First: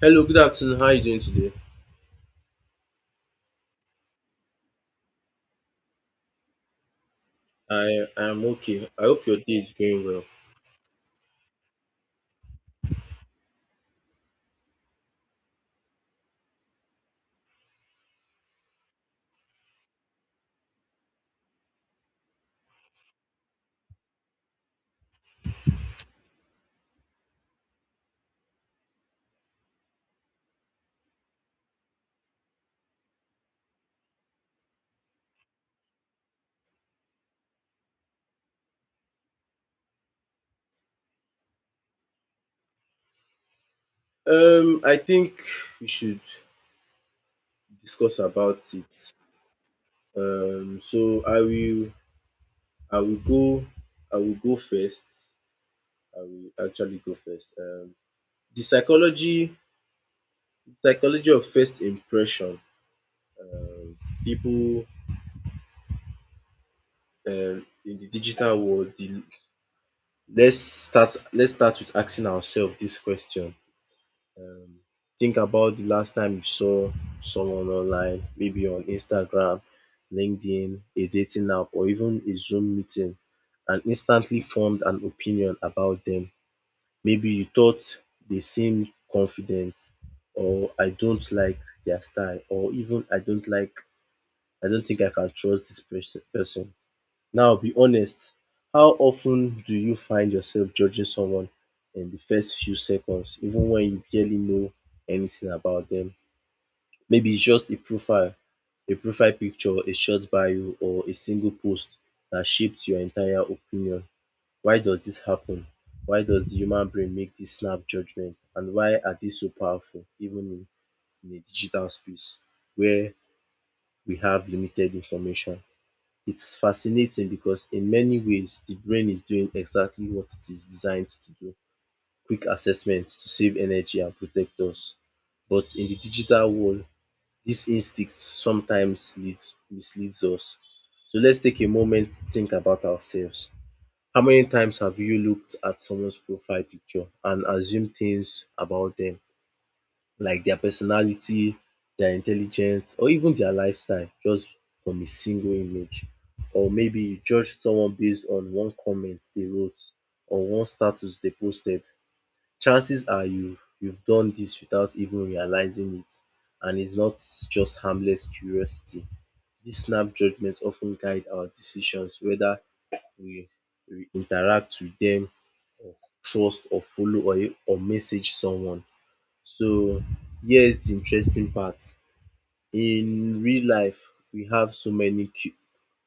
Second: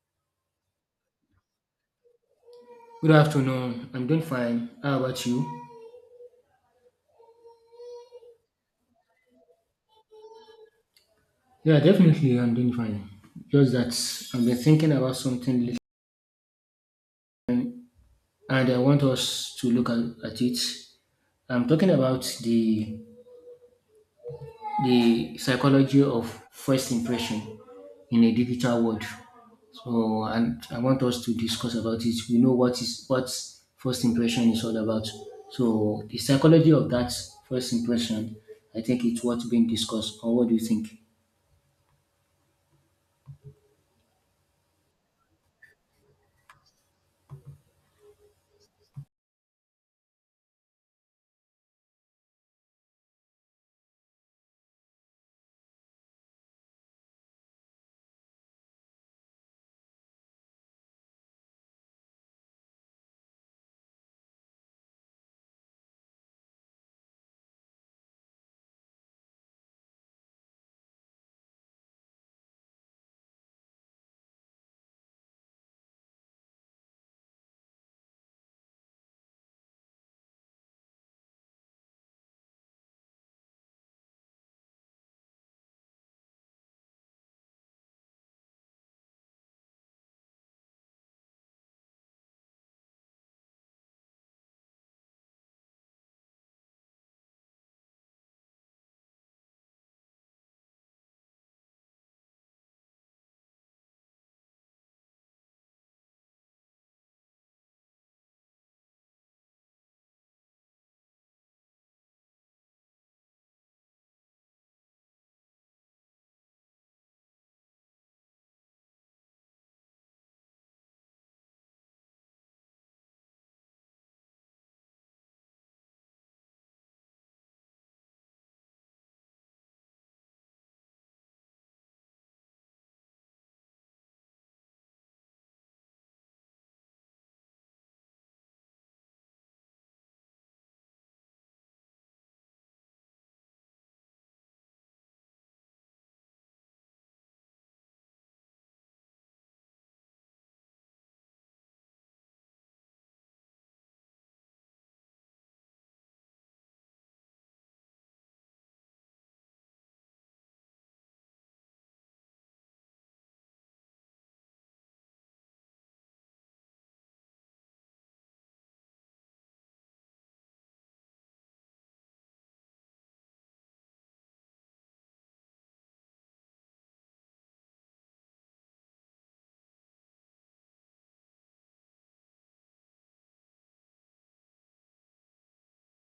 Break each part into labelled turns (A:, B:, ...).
A: Hello, good afternoon. How are you doing today?
B: Good afternoon. I'm doing fine. How about you?
A: I am okay. I hope your day is going well.
B: Yeah, definitely I'm doing fine. Just that I've been thinking about something and I want us to look at it. I'm talking about the psychology of first impression in a digital world. And I want us to discuss about it. We know what first impression is all about. So the psychology of that first impression, I think it's what's being discussed. Or what do you think?
A: I think we should discuss about it. Um, so I will, I will go, I will go first. I will actually go first. The psychology of first impression. Um, people in the digital world. Let's start. Let's start with asking ourselves this question. um think about the last time you saw someone online, maybe on Instagram, LinkedIn, a dating app or even a Zoom meeting, and instantly formed an opinion about them. Maybe you thought they seemed confident, or I don't like their style, or even I don't like, I don't think I can trust this person. Now be honest, how often do you find yourself judging someone in the first few seconds even when you barely know anything about them? Maybe it's just a profile picture, a short bio or a single post that shaped your entire opinion. Why does this happen? Why does the human brain make this snap judgement, and why are dey so powerful even in a digital space where we have limited information? It's fascinating because in many ways the brain is doing exactly what it is designed to do. Quick assessment to save energy and protect us. But in the digital world, this instinct sometimes leads misleads us. So let's take a moment to think about ourselves. How many times have you looked at someone's profile picture and assumed things about them? Like their personality, their intelligence or even their lifestyle just from a single image. Or maybe you judge someone based on one comment they wrote or one status they posted. Chances are you've done this without even realizing it, and it's not just harmless curiosity. This snap judgment often guide our decisions, whether we we interact with them or trust or follow or message someone. So here's the interesting part. In real life, we have so many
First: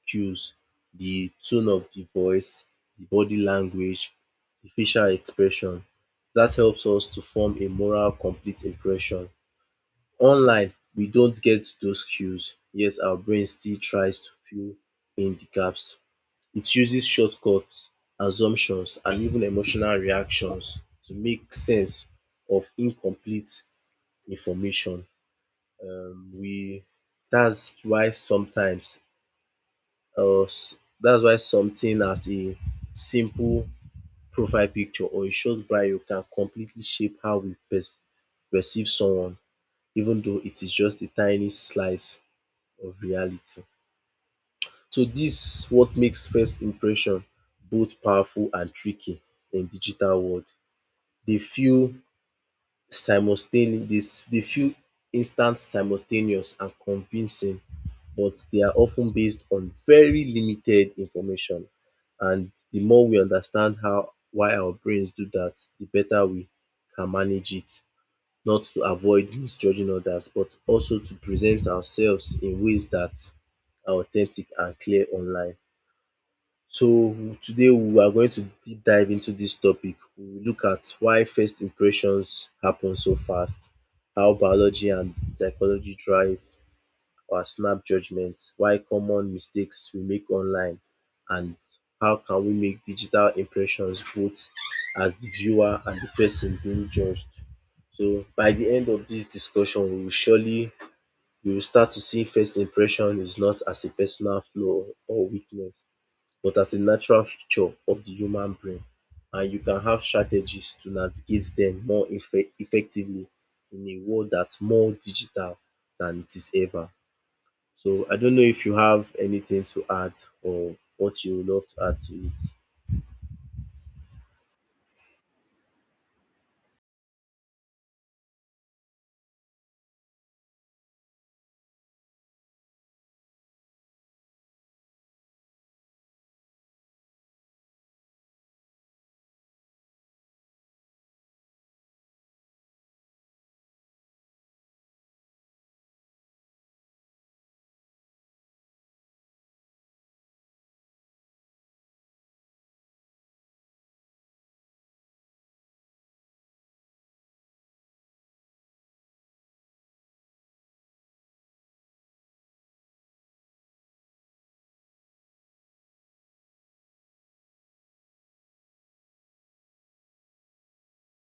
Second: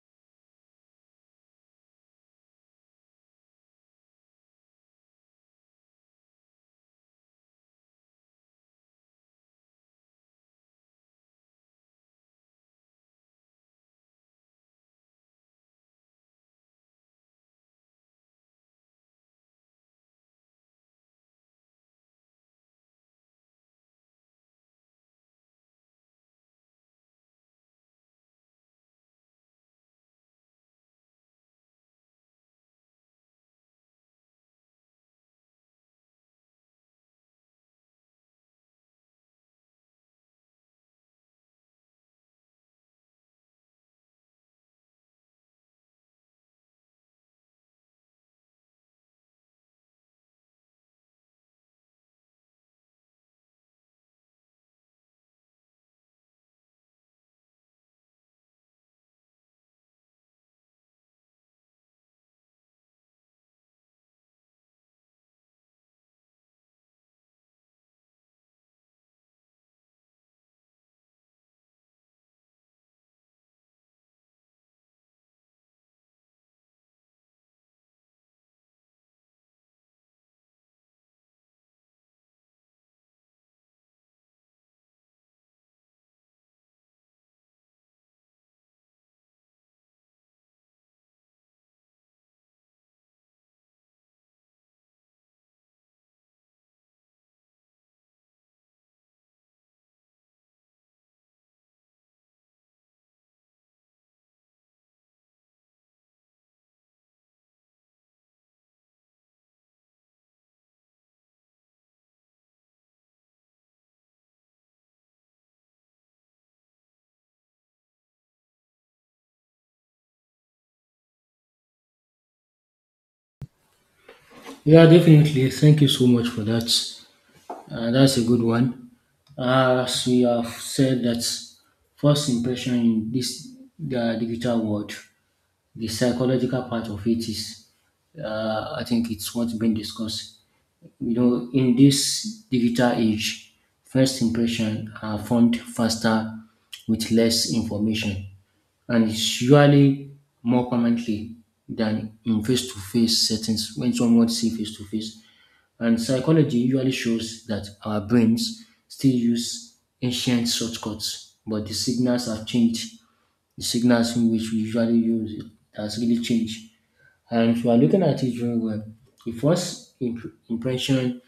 A: cues. The tone of the voice, the body language, the facial expression. That helps us to form a moral complete impression. Online, we don't get those cues, yet our brain still tries to fill in the gaps. It uses shortcuts, assumptions and even emotional reactions to make sense of incomplete information. We That's why sometimes or that's why something as a simple profile picture or a short bio can completely shape how we perceive someone, even though it is just a tiny slice of reality. So this what makes first impression both powerful and tricky in digital world. Dey feel Dey feel instant, simultaneous and convincing, but they are often based on very limited information. And the more we understand how why our brains do that, the better we can manage it, not to avoid misjudging others, but also to present ourselves in ways that are authentic and clear online. So today we are going to deep dive into this topic. We will look at why first impressions happen so fast, how biology and psychology drive or snap judgments. Why common mistakes we make online, and how can we make digital impressions both as the viewer and the person being judged. So by the end of this discussion we will surely we will start to see first impression is not as a personal flaw or weakness, but as a natural feature of the human brain, and you can have strategies to navigate them more effectively in a world that's more digital than it is ever. So I don't know if you have anything to add or what you would love to add to it.
B: Yeah, definitely. Thank you so much for that. That's a good one. As we have said, that first impression in this the digital world, the psychological part of it is, I think it's what's been discussed. You know, in this digital age, first impression are formed faster with less information, and it's usually more permanently than in face-to-face settings when someone see face-to-face. And psychology usually shows that our brains still use ancient shortcuts, but the signals have changed. The signals in which we usually use it has really changed. And if you are looking at it very well, the first impression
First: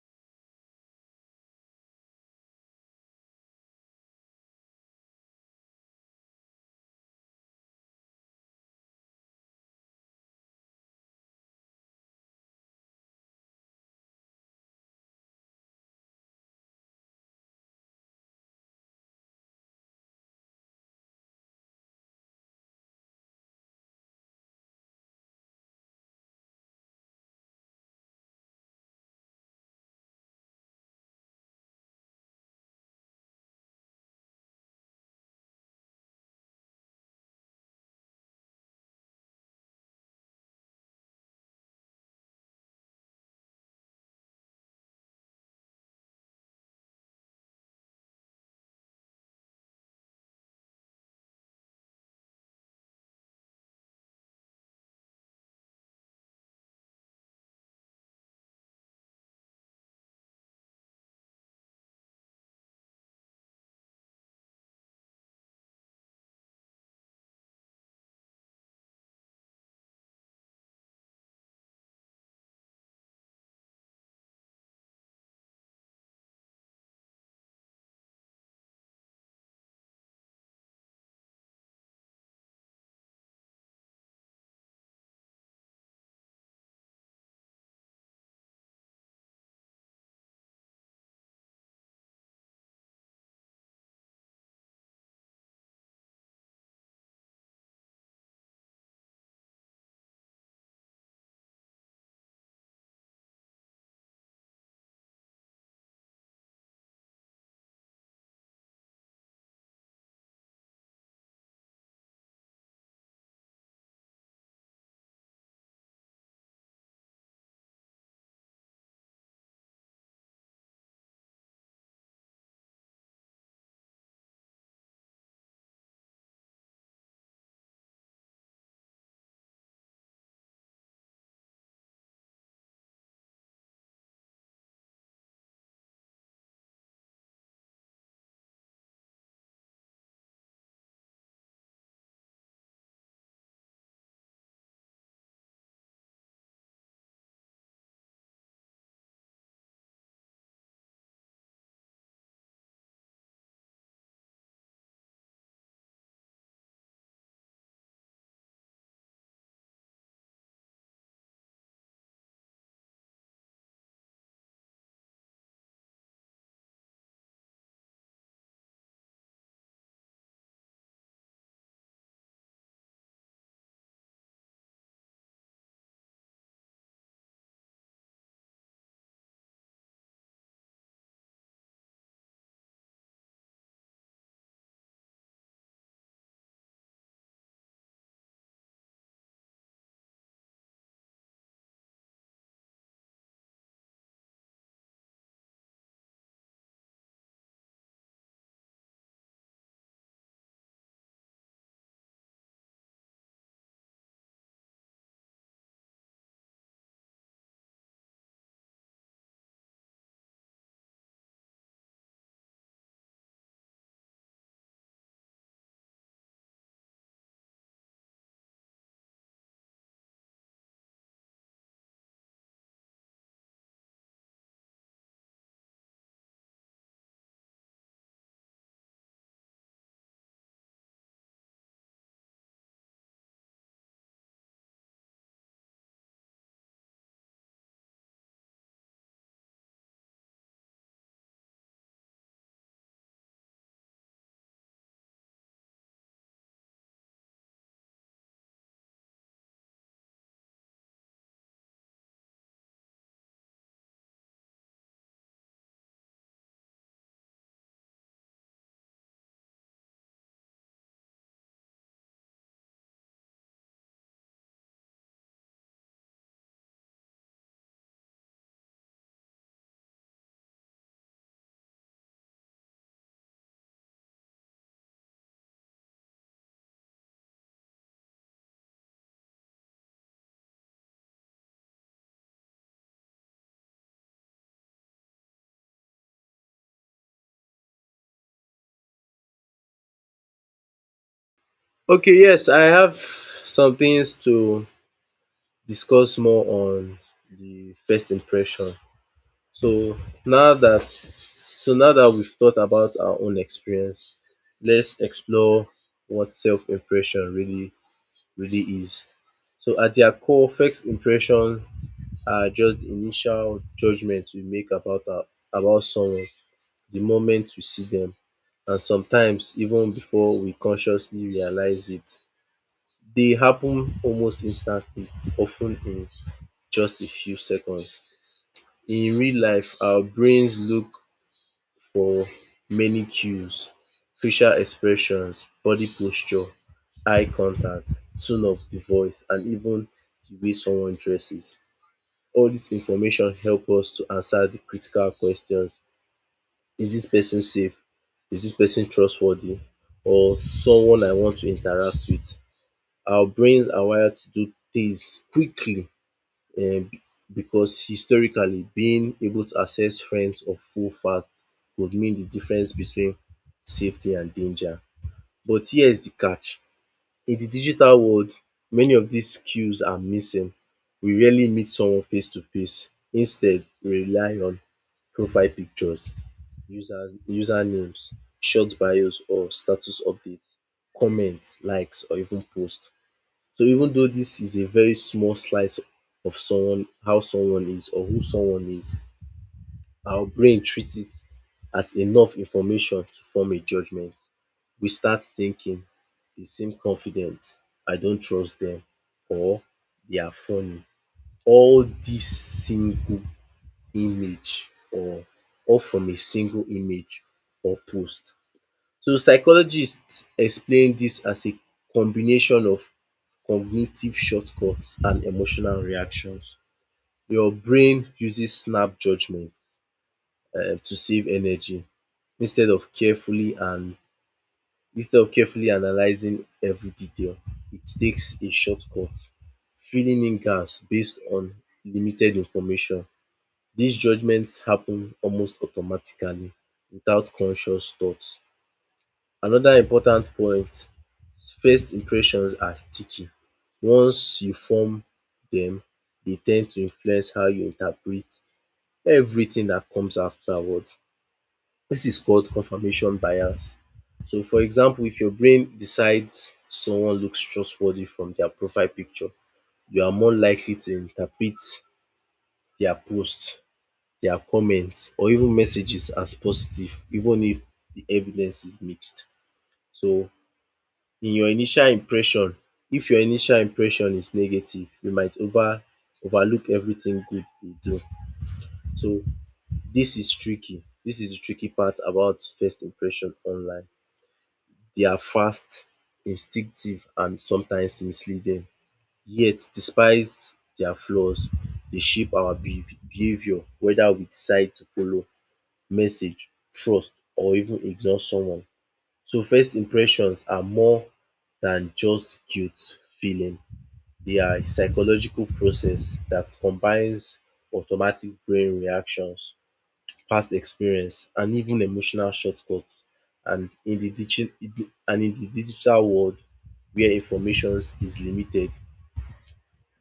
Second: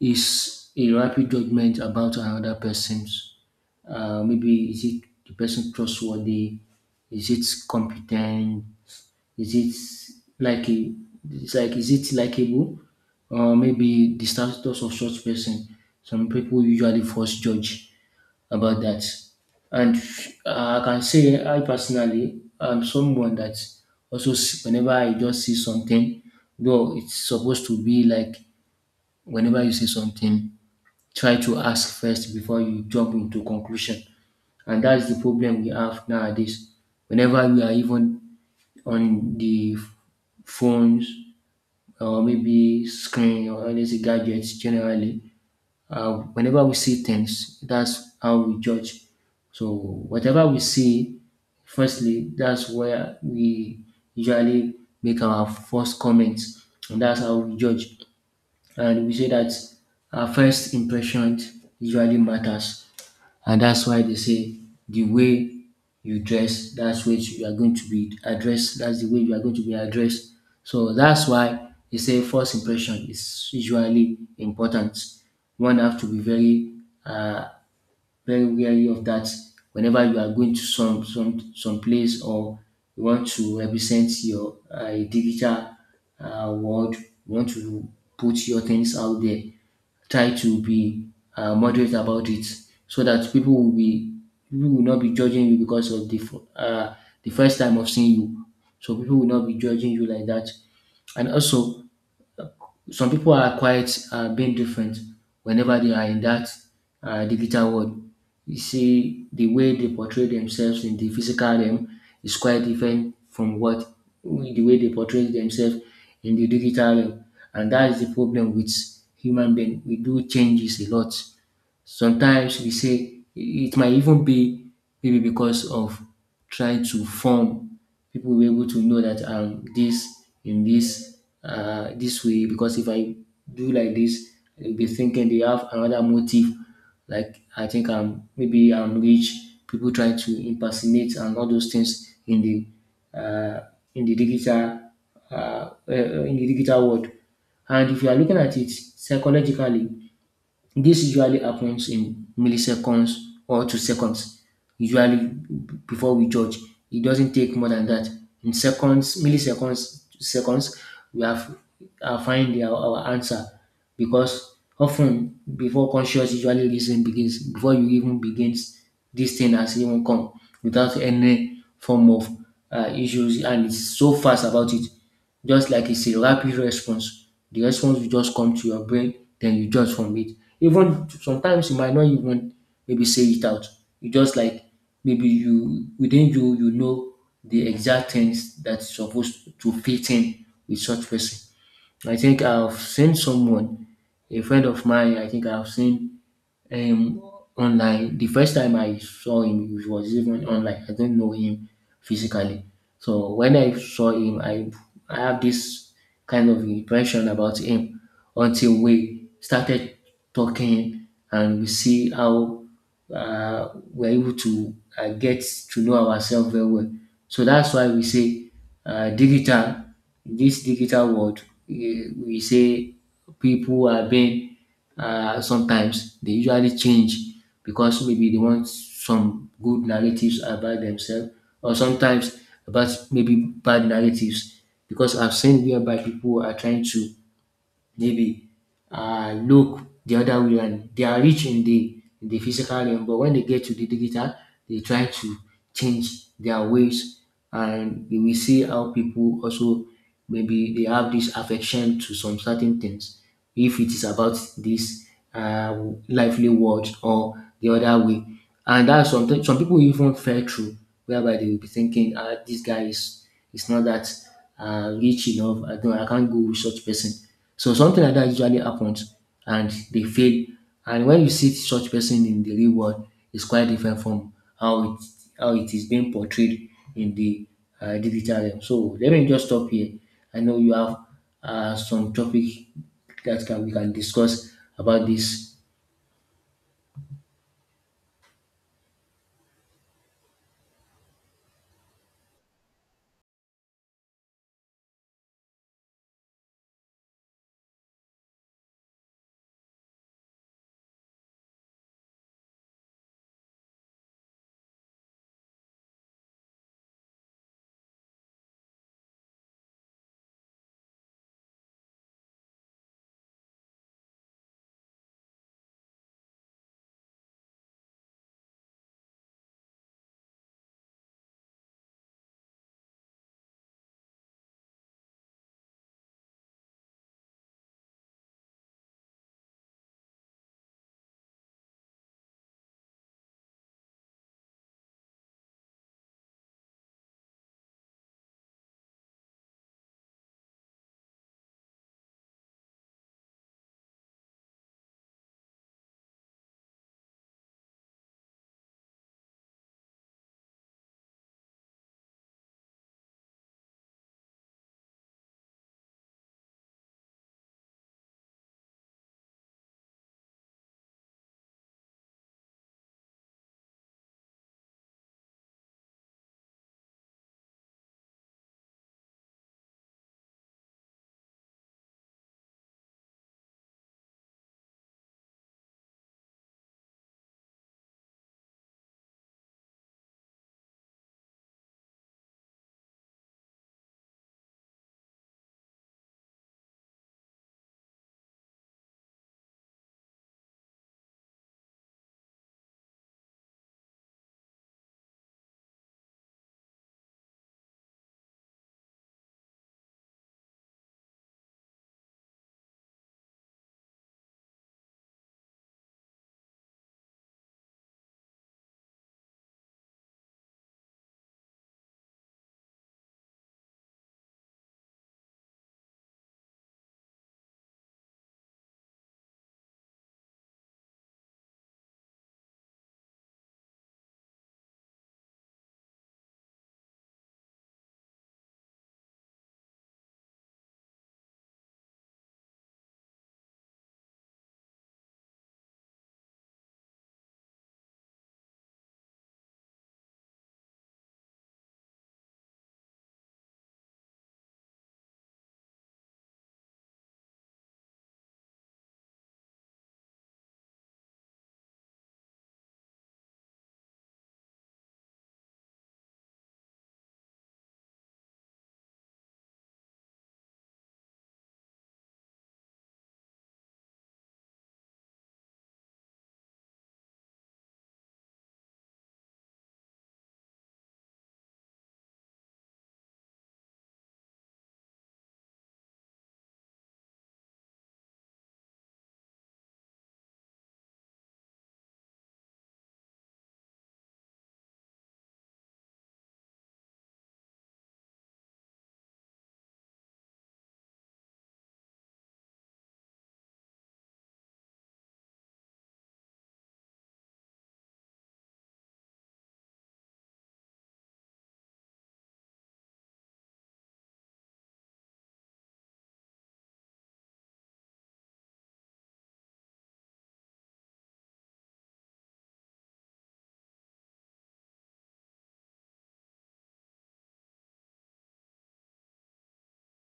B: is a rapid judgment about another person's. Maybe is it the person trustworthy? Is it competent? Is it like, is it likable? Or maybe the status of such person. Some people usually first judge about that. And I can say I personally am someone that whenever I just see something, though it's supposed to be like whenever you see something, try to ask first before you jump into conclusion. And that's the problem we have nowadays. Whenever we are even on the phones or maybe screen or let's say gadgets generally, whenever we see things, that's how we judge. So whatever we see, firstly, that's where we usually make our first comments, and that's how we judge. And we say that our first impression usually matters. And that's why they say the way you dress, that's what you are going to be addressed. That's the way you are going to be addressed. So that's why they say first impression is usually important. One have to be uh, very wary of that. Whenever you are going to some place or you want to represent your digital world, you want to put your things out there, try to be moderate about it so that people will not be judging you because of the first time of seeing you. So people will not be judging you like that. And also some people are quite being different whenever they are in that digital world. You see, the way they portray themselves in the physical realm is quite different from what the way they portray themselves in the digital realm, and that is the problem with human being. We do changes a lot. Sometimes we say it might even be maybe because of trying to form people will be able to know that this in this this way, because if I do like this, they'll be thinking they have another motive. Like I think I'm rich. People trying to impersonate and all those things in the digital in the digital world. And if you are looking at it psychologically, this usually happens in milliseconds or to seconds. Usually, before we judge, it doesn't take more than that. In seconds, milliseconds, seconds, we have find our answer, because often before conscious usually reason begins, before you even begins, this thing has even come without any form of issues, and it's so fast about it. Just like it's a rapid response. The response will just come to your brain, then you judge from it. Even sometimes you might not even maybe say it out. You just like maybe you within you you know the exact things that's supposed to fit in with such person. I think I've seen someone, a friend of mine. I think I've seen um, online. The first time I saw him it was even online. I don't know him physically. So when I saw him, I have this kind of impression about him until we started talking and we see how we're able to get to know ourselves very well. So that's why we say uh, digital, in this digital world, eh, we say people are being sometimes they usually change because maybe they want some good narratives about themselves or sometimes about maybe bad narratives, because I've seen whereby people are trying to maybe look the other way and they are rich in the physical realm, but when they get to the digital they try to change their ways. And we will see how people also maybe they have this affection to some certain things, if it is about this uh, lively world or the other way. And that's something some people even fell through, whereby they will be thinking, ah, this guy is not that rich enough. I can't go with such person. So something like that usually happens and they fail. And when you see such person in the real world, it's quite different from how it how it is being portrayed in the digital realm. So let me just stop here. I know you have some topic that can we can discuss about this.
A: Okay, yes, I have some things to discuss more on the first impression. So now that so now that we've thought about our own experience, let's explore what self-impression really is. So at their core, first impression are just the initial judgments we make about our about someone. The moment we see them, and sometimes even before we consciously realize it. They happen almost instantly, often in just a few seconds. In real life, our brains look for many cues: facial expressions, body posture, eye contact, tone of the voice and even the way someone dresses. All this information help us to answer the critical questions. Is dis person safe? Is dis person trustworthy? Or someone I want to interact with? Our brains are wired to do things quickly um because historically being able to access friends or foe fast could mean the difference between safety and danger. But here's the catch. In the digital world, many of dis skills are missing. We rarely meet someone face to face. Instead, we rely on profile pictures, usernames, short bios or status updates, comments, likes or even posts. So even though this is a very small slice of someone how someone is or who someone is, our brain treats it as enough information to form a judgement. We start thinking they seem confident”, “I don't trust them, or “they are funny”. All this single image or all from a single image or post. So psychologists explain dis as a combination of cognitive shortcuts and emotional reactions. Your brain uses snap judgement to save energy instead of carefully and instead of carefully analyzing every detail. It takes a shortcut, filling in gaps based on limited information. Dis judgement happen almost automatically without conscious thought. Another important point, first impressions are sticky. Once you form them, they ten d to influence how you interpret everything that comes afterward. This is called confirmation bias. So for example, if your brain decides someone looks trustworthy from their profile picture, you are more likely to interpret their post, their comment or even messages as positive, even if the evidence is mixed. So in your initial impression, if your initial impression is negative, you might overlook everything good they do. So this is the tricky part about first impression online. They are fast, instinctive and sometimes misleading. Yet despite their flaws, they shape our behavior, whether we decide to follow, message, trust or even ignore someone. So first impressions are more than just guilt feeling. They are a psychological process that combines automatic brain reactions, past experience, and even emotional shortcuts. And in and in the digital world where information is limited,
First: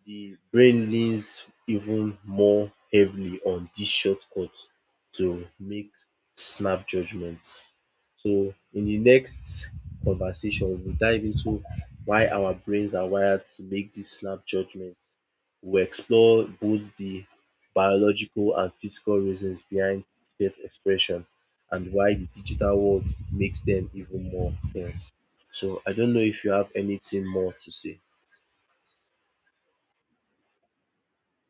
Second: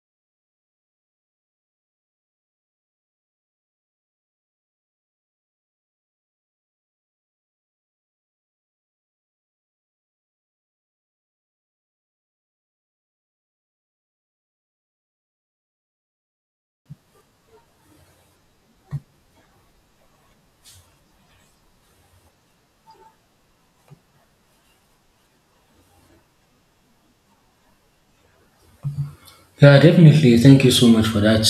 A: the brain leans even more heavily on this shortcut to make snap judgments. So in the next conversation, we'll dive into why our brains are wired to make these snap judgments. We'll explore both the biological and physical reasons behind face expression and why the digital world makes them even more tense. So I don't know if you have anything more to say.
B: Yeah, definitely. Thank you so much for that.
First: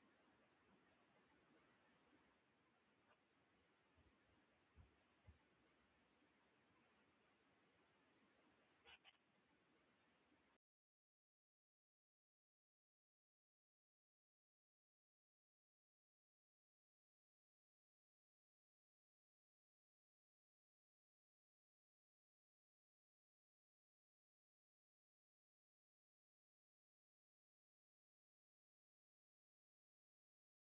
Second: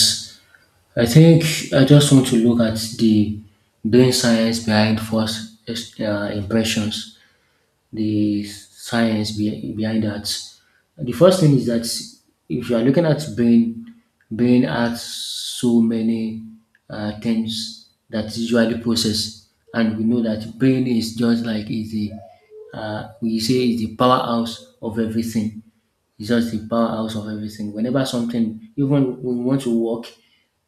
B: I think I just want to look at the brain science behind false impressions. The behind that. The first thing is that if you are looking at brain has so many things that usually process, and we know that brain is just like is the we say is the powerhouse of everything. It's just the powerhouse of everything. Whenever something, even when we want to work,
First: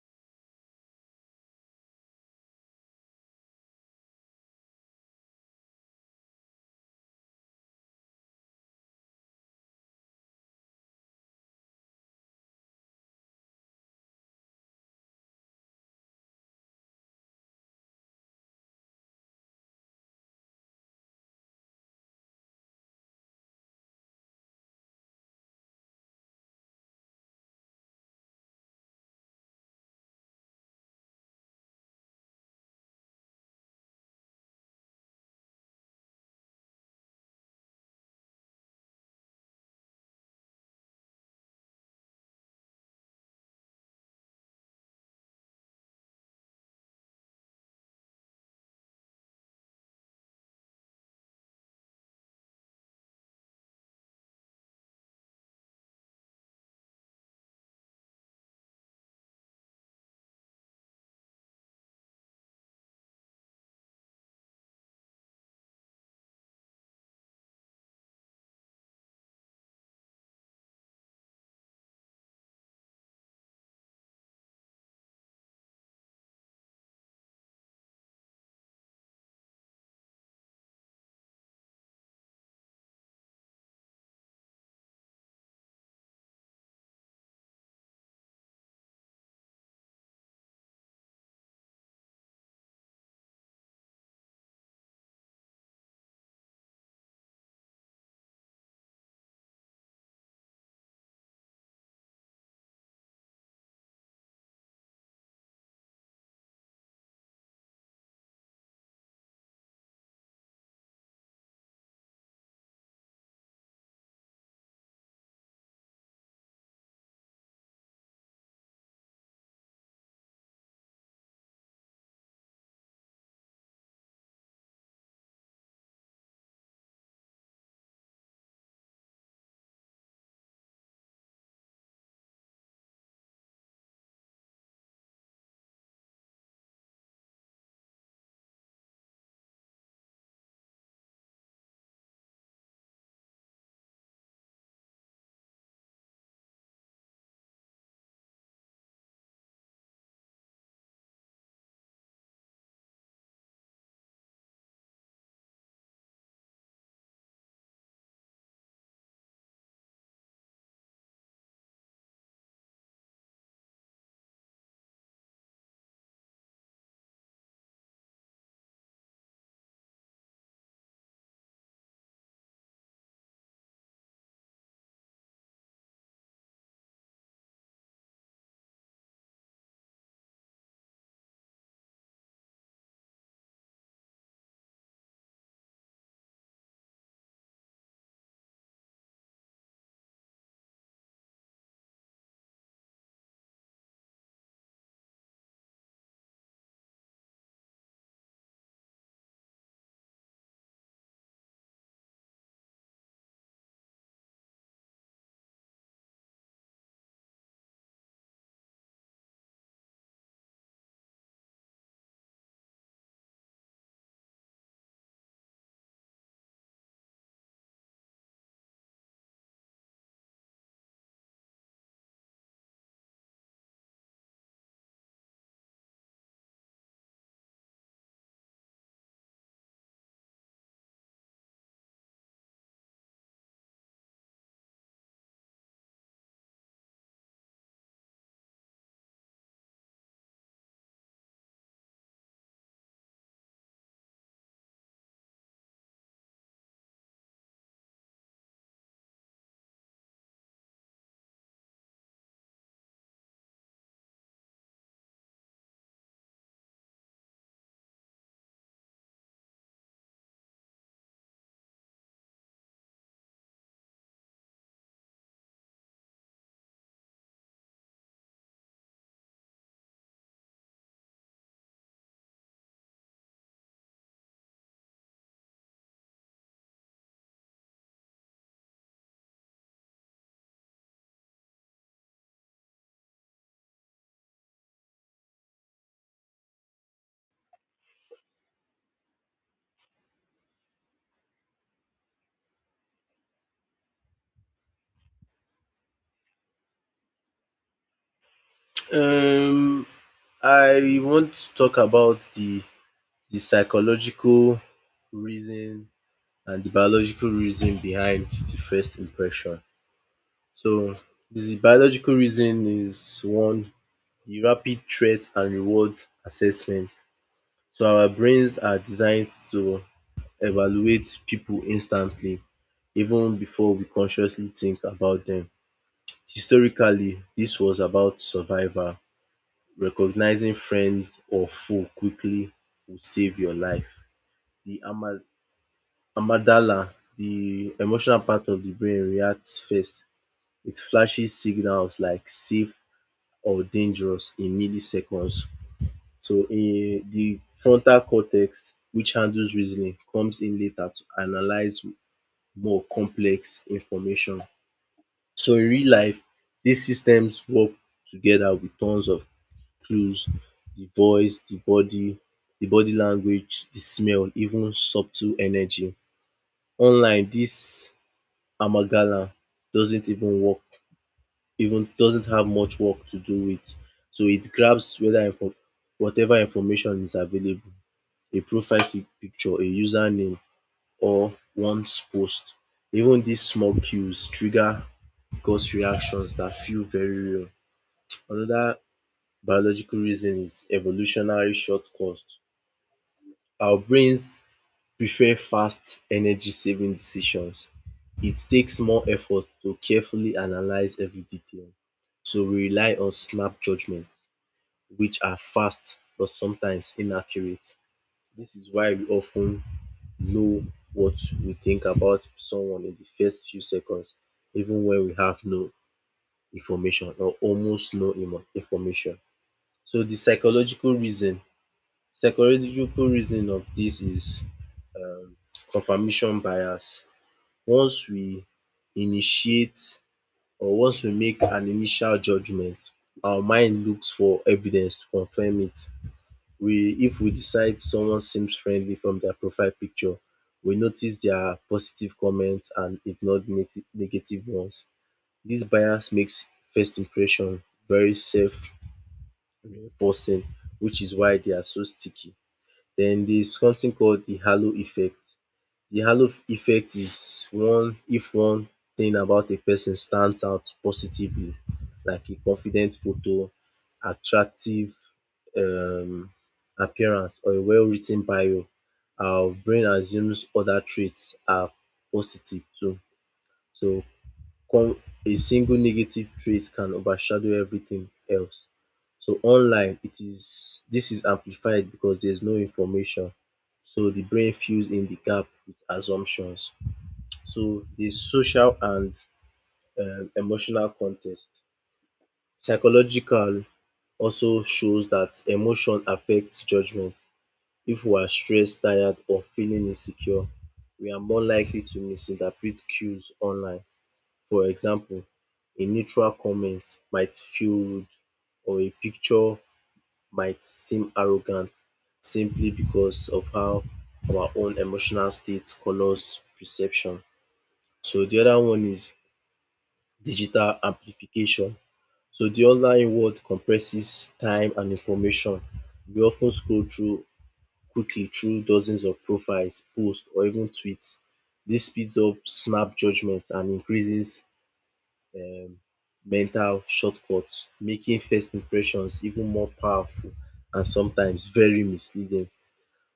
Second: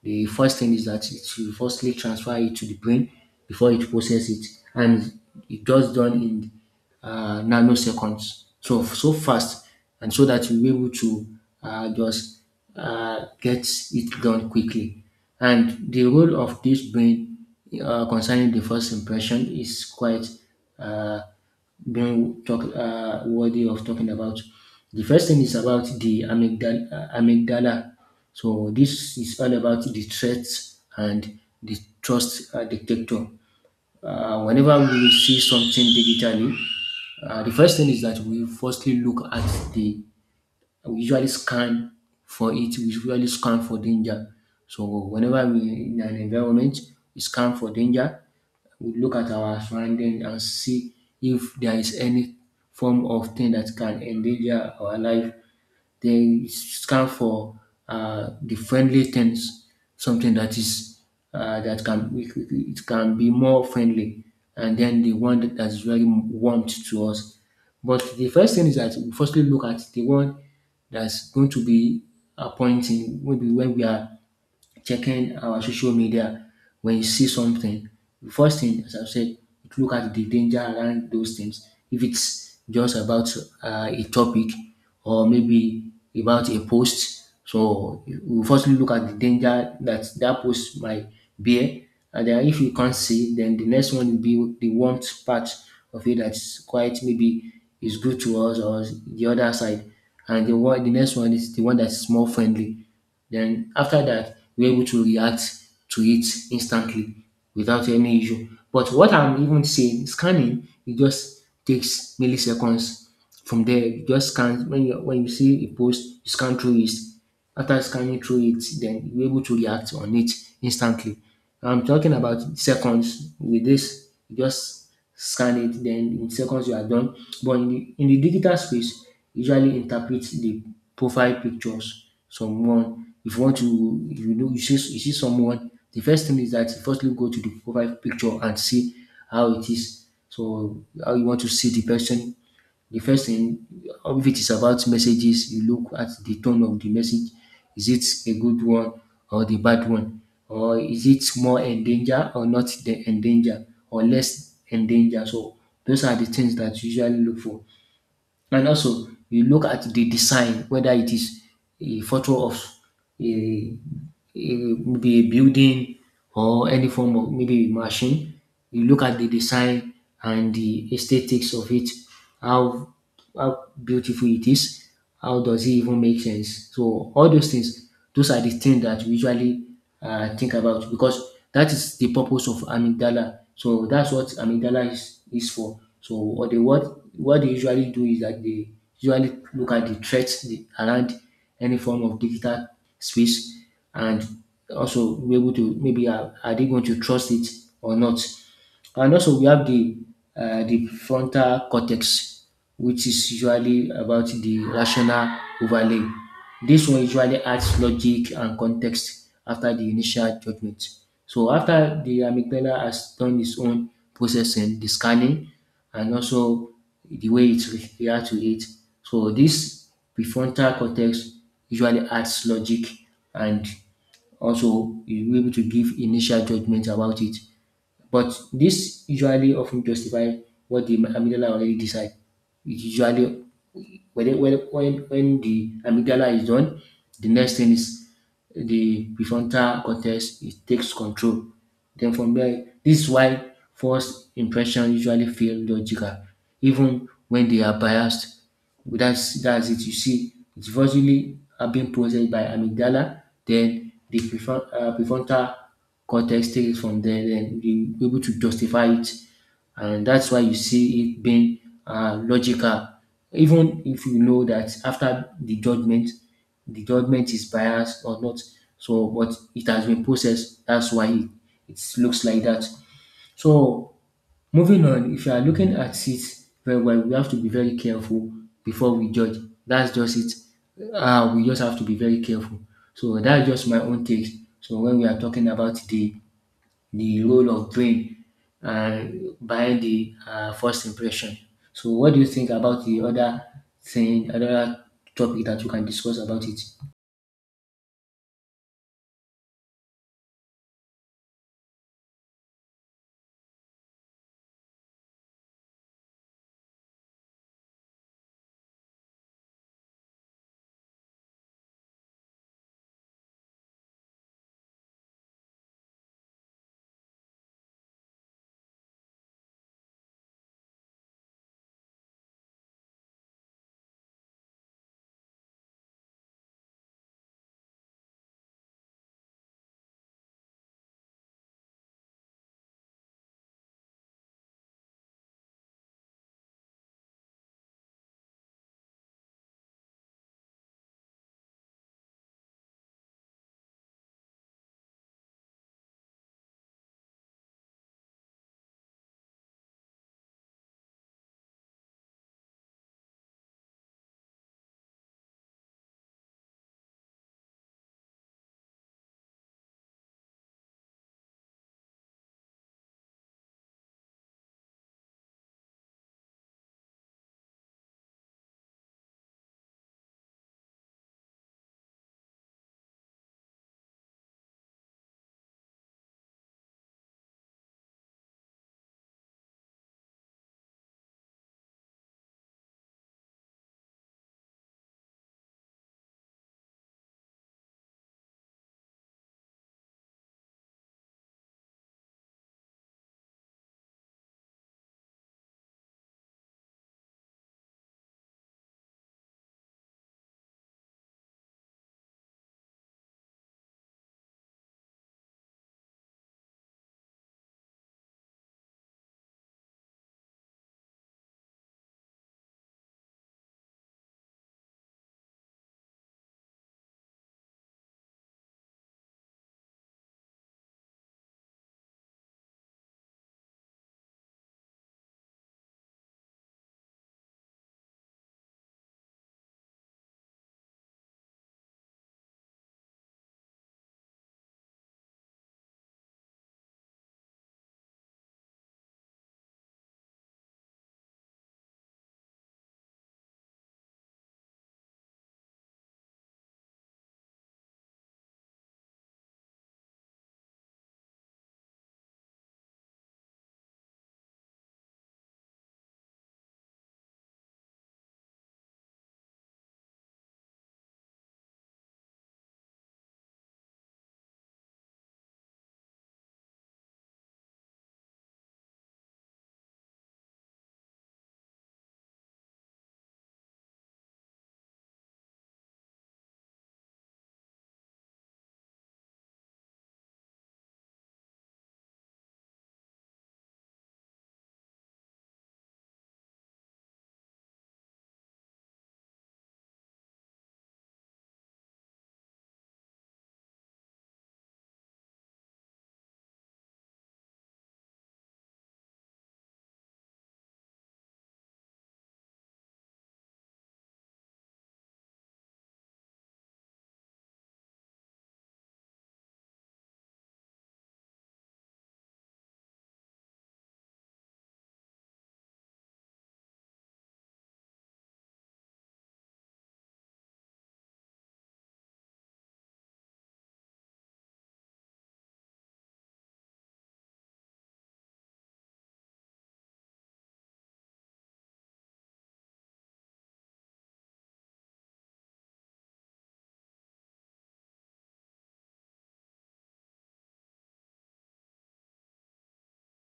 B: the first thing is that it will firstly transfer it to the brain before it process it, and it does done in nanoseconds. So so fast, and so that you're able to just get it done quickly. And the role of this brain concerning the first impression is quite uh, worthy of talking about. The first thing is about the amygdala, amygdala. So this is all about the threats and the trust detector. Whenever we see something digitally, the first thing is that we firstly look at the we usually scan for we usually scan for danger. So whenever we in an environment, we scan for danger, we look at our surrounding and see if there is any form of thing that can endanger our life. They scan for the friendly things, something that is that can it can be more friendly, and then the one that is very warm to us. But the first thing is that we firstly look at the one that's going to be appointing, maybe when we are checking our social media, when you see something, the first thing, as I've said, look at the danger around those things. If it's just about a topic or maybe about a post, so you firstly look at the danger that that post might bear, and then if you can't see, then the next one will be the warmth part of it, that's quite maybe is good to us or the other side, and the next one is the one that's more friendly. Then after that, we're able to react to it instantly without any issue. But what I'm even saying, scanning, it just takes milliseconds. From there, you just scan when you see a post, you scan through it. After scanning through it, then you're able to react on it instantly. I'm talking about seconds. With this you just scan it, then in seconds you are done. But in the digital space usually interpret the profile pictures someone, if you want to, if you know you see someone, the first thing is that you firstly go to the profile picture and see how it is, so how you want to see the person, the first thing, if it is about messages, you look at the tone of the message. Is it a good one or the bad one? Or is it more endanger or not the endanger or less endanger? So those are the things that you usually look for. And also you look at the design, whether it is a photo of a eh, maybe a building or any form of maybe machine. You look at the design and the aesthetics of it, how how beautiful it is, how does it even make sense? So all those things, those are the things that we usually think about because that is the purpose of amygdala. So that's what amygdala is for. So what they usually do is that they usually look at the threats around any form of digital space, and also be able to maybe are they going to trust it or not. And also we have the frontal cortex, which is usually about the rational overlay. This one usually adds logic and context after the initial judgment, so after the amygdala has done its own processing, the scanning and also the way it react to it. So this prefrontal cortex usually adds logic, and also you'll be able to give initial judgment about it. But this usually often justify what the amygdala already decide. It usually, when the amygdala is done, the next thing is the prefrontal cortex, it takes control. Then from there, this is why first impression usually feel logical, even when they are biased. That's it. You see, it's virtually are being processed by amygdala, then the prefrontal cortex takes it from there, then be able to justify it, and that's why you see it being logical. Even if you know that after the judgment is biased or not, so but it has been processed. That's why it looks like that. So moving on, if you are looking at it very well, we have to be very careful before we judge. That's just it. We just have to be very careful. So that's just my own take. So when we are talking about the role of brain uh, behind the first impression. So, what do you think about the other thing, other topic that you can discuss about it?
A: Um, I want to talk about the psychological reason and the biological reason behind the first impression. So the biological reason is one, the rapid threat and reward assessment. So our brains are designed to evaluate people instantly, even before we consciously think about them. Historically this was about survival. Recognizing friend or foe quickly will save your life. The ama amygdala, the emotional part of the brain reacts first. It flashes signals like safe or dangerous in milliseconds. So the frontal cortex, which handles reasoning, comes in later to analyze more complex information. So in real life, these systems work together with tons of clues, the voice, the body language, the smell, even subtle energy. Online, this amagala doesn't even work, even doesn't have much work to do with. So it grabs whether info whatever information is available, a profile pic picture, a username or one's post. Even these small cues trigger gut reactions that feel very real. Another biological reason is evolutionary shortcut. Our brains prefer fast energy saving decisions. It takes more effort to carefully analyze every detail, so we rely on snap judgments which are fast but sometimes inaccurate. This is why we often know what we think about someone in the first few seconds, even when we have no information or almost no imo information. So the psychological reason of this is confirmation bias. Once we initiate Once we make an initial judgement, our mind looks for evidence to confirm it. We, if we decide someone seems friendly from their profile picture, we notice their positive comments and ignore negative ones. This bias makes first impression very self-reinforcing, which is why they are so sticky. Then there is something called the halo effect. The halo effect is one if one thing about a person stands out positively, like a confident photo, attractive um appearance or a well writ ten bio. Our brain assumes other traits are positive too. So com- a single negative trait can overshadow everything else. So online it is this is amplified because there's no information. So the brain fills in the gap with assumptions. So the social and emotional context. Psychological also shows that emotion affects judgment. If we are stressed, tired or feeling insecure, we are more likely to misinterpret cues online. For example, a neutral comment might feel rude or a picture might seem arrogant simply because of how our own emotional state colors perception. So the other one is digital amplification. So the online world compresses time and information. We often scroll through quickly through dozens of profiles, posts or even tweets. This speeds up snap judgement and increases um mental shortcuts, making first impressions even more powerful and sometimes very misleading.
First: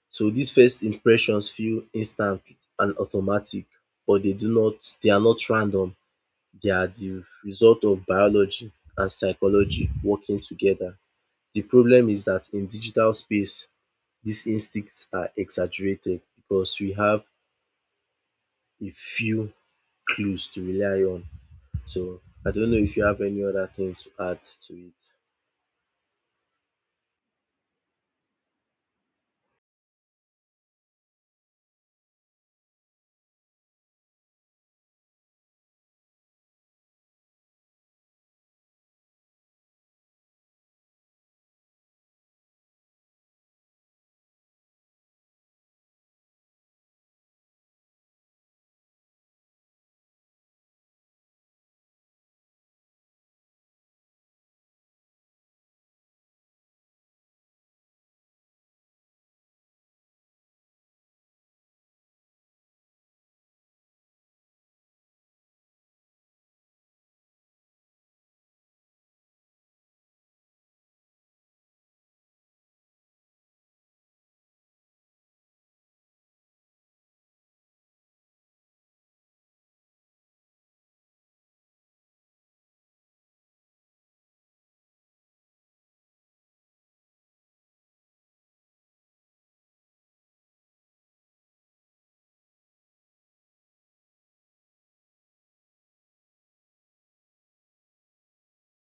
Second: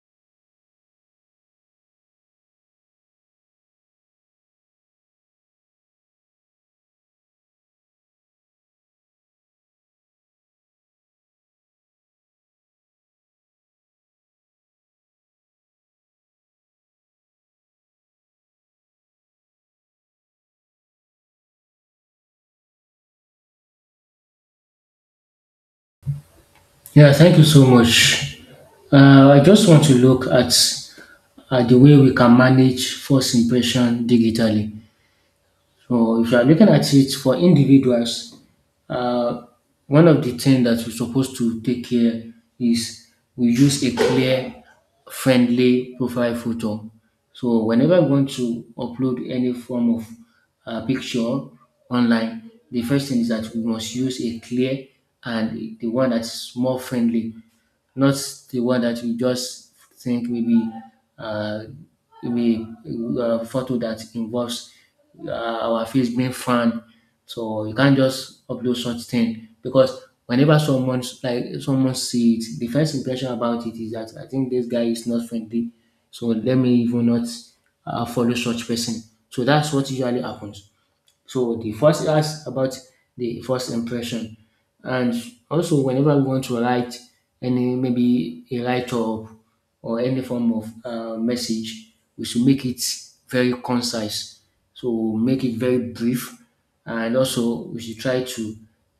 A: So these first impressions feel instant and automatic, but they do not, they are not random. They are the result of biology and psychology working together. The problem is that in digital space, these instincts are exaggerated because we have a few clues to rely on. So I don't know if you have any other thing to add to it.
B: Yeah, thank you so much. I just want to look at the way we can manage first impression digitally. So if you are looking at it for individuals, uh, one of the things that we're supposed to take care is we use a clear, friendly profile photo. So whenever we want to upload any form of picture online, the first thing is that we must use a clear and the one that's more friendly, not the one that we just think maybe uh, maybe a photo that involves our face being frowned. So you can't just upload such thing because whenever someone, like, someone see it, the first impression about it is that I think this guy is not friendly. So let me even not follow such person. So that's what usually happens. So the first ask about the first impression. And also whenever we want to write any, maybe a write up or any form of message, we should make it very concise. So make it very brief. And also, we should try to,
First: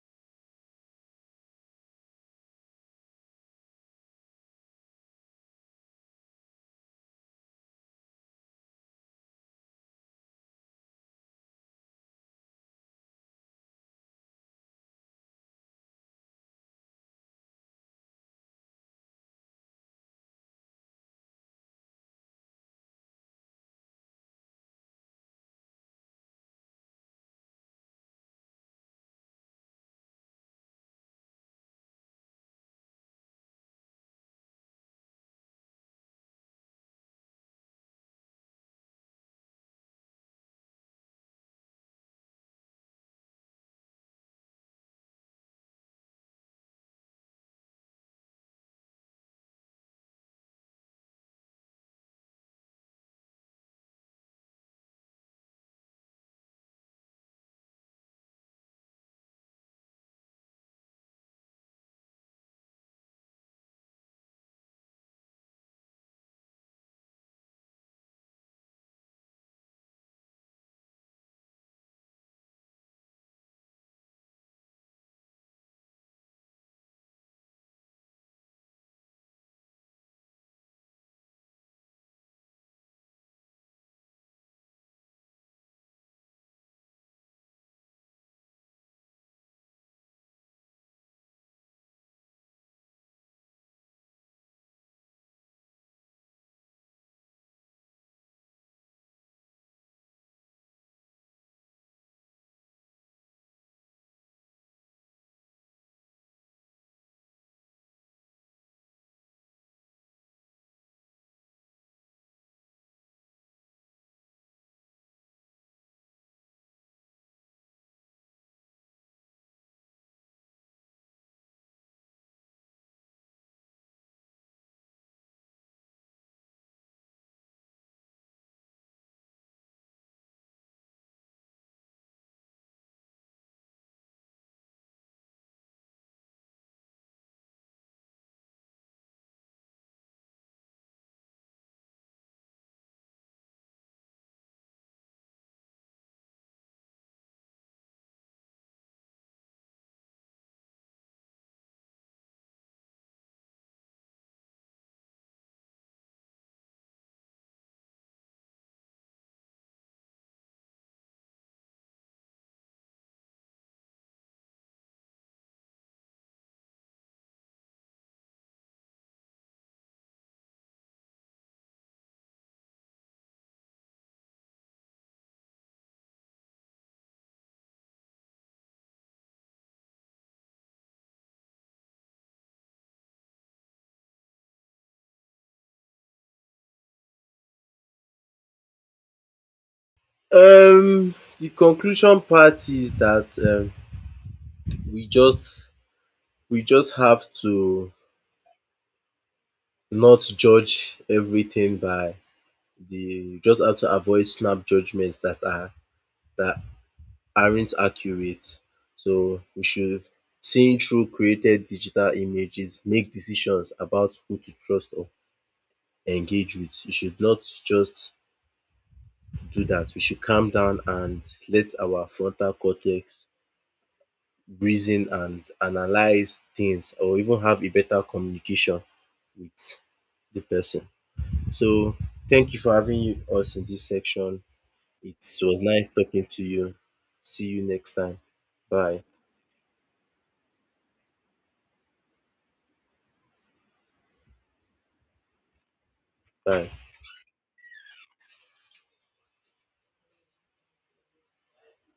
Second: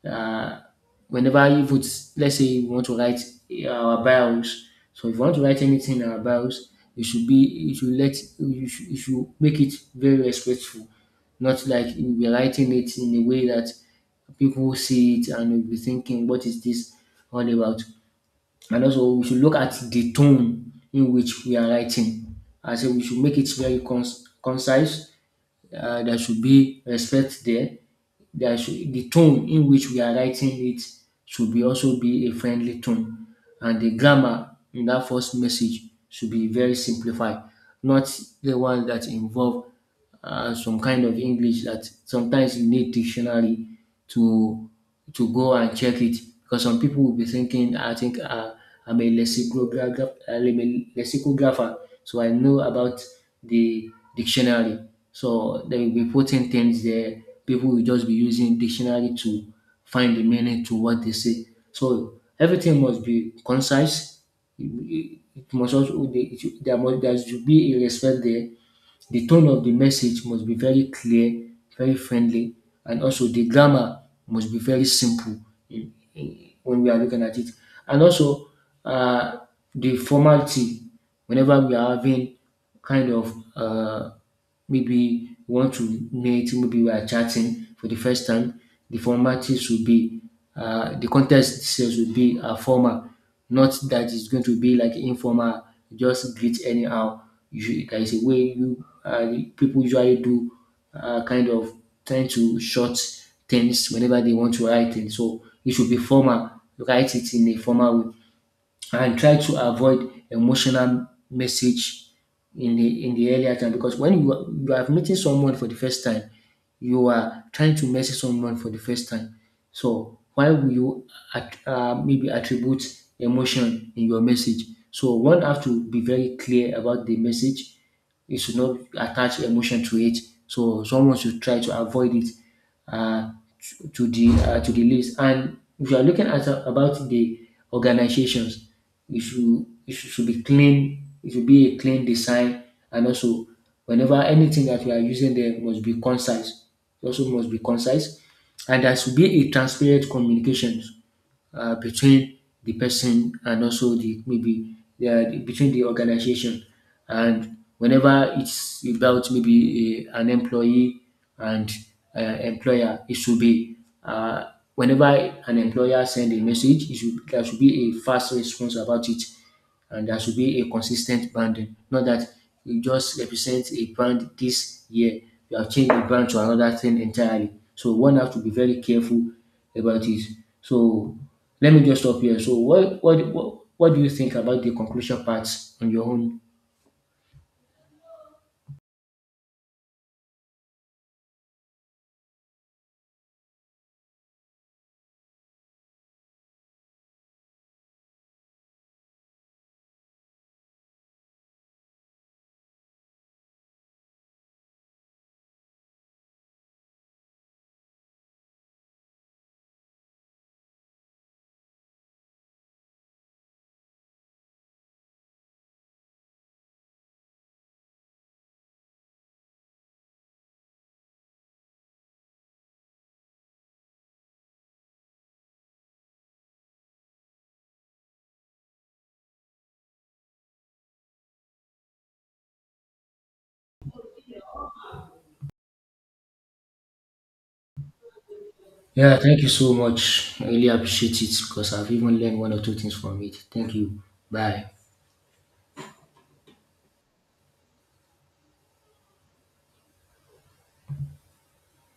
B: uh, whenever you put, let's say you want to write our bios. So if you want to write anything in our bios, you should be, you should let, you should make it very respectful. Not like you'll be writing it in a way that people will see it and will be thinking, what is this all about? And also, we should look at the tone in which we are writing. I say we should make it very concise. Uh, there should be respect there. There should, the tone in which we are writing it should be also be a friendly tone, and the grammar in that first message should be very simplified, not the one that involve some kind of English that sometimes you need dictionary to go and check it, because some people will be thinking, I think I'm a lexicographer, so I know about the dictionary. So there will be putting things there. People will just be using dictionary to find the meaning to what they say. So everything must be concise. It must also it should, there should be a respect there. The tone of the message must be very clear, very friendly, and also the grammar must be very simple in- in- when we are looking at it. And also uh, the formality, whenever we are having kind of maybe we want to meet, maybe we are chatting for the first time, the formalities will be, the context sales will be formal, not that it's going to be like informal, just greet anyhow. There is a way you, people usually do kind of trying to short things whenever they want to write it. So it should be formal. Write it in a formal way and try to avoid emotional message in the earlier time, because when you are meeting someone for the first time, you are trying to message someone for the first time. So why will you maybe attribute emotion in your message? So one have to be very clear about the message, you should not attach emotion to it. So someone should try to avoid it uh, to the list. And if you are looking at about the organizations, it should should be clean. It should be a clean design, and also whenever anything that we are using there must be concise. It also must be concise, and there should be a transparent communication between the person and also the maybe, yeah, the, between the organization. And whenever it's about maybe an employee and employer, it should be uh, whenever an employer send a message it should, there should be a fast response about it, and there should be a consistent branding. Not that you just represent a brand this year, you have changed the brand to another thing entirely. So one have to be very careful about it. So let me just stop here. So what do you think about the conclusion parts on your own?
A: um the conclusion part is that we just we just have to not judge everything by the just have to avoid snap judgments that are that aren't accurate. So we should seeing through created digital images make decisions about who to trust or engage with. We should not just do that. We should calm down and let our frontal cortex reason and analyze things, or even have a better communication with the person. So thank you for having us in this section. It was nice talking to you. See you next time. Bye.
B: Yeah, thank you so much. I really appreciate it because I've even learned one or two things from it. Thank you. Bye.
A: Bye.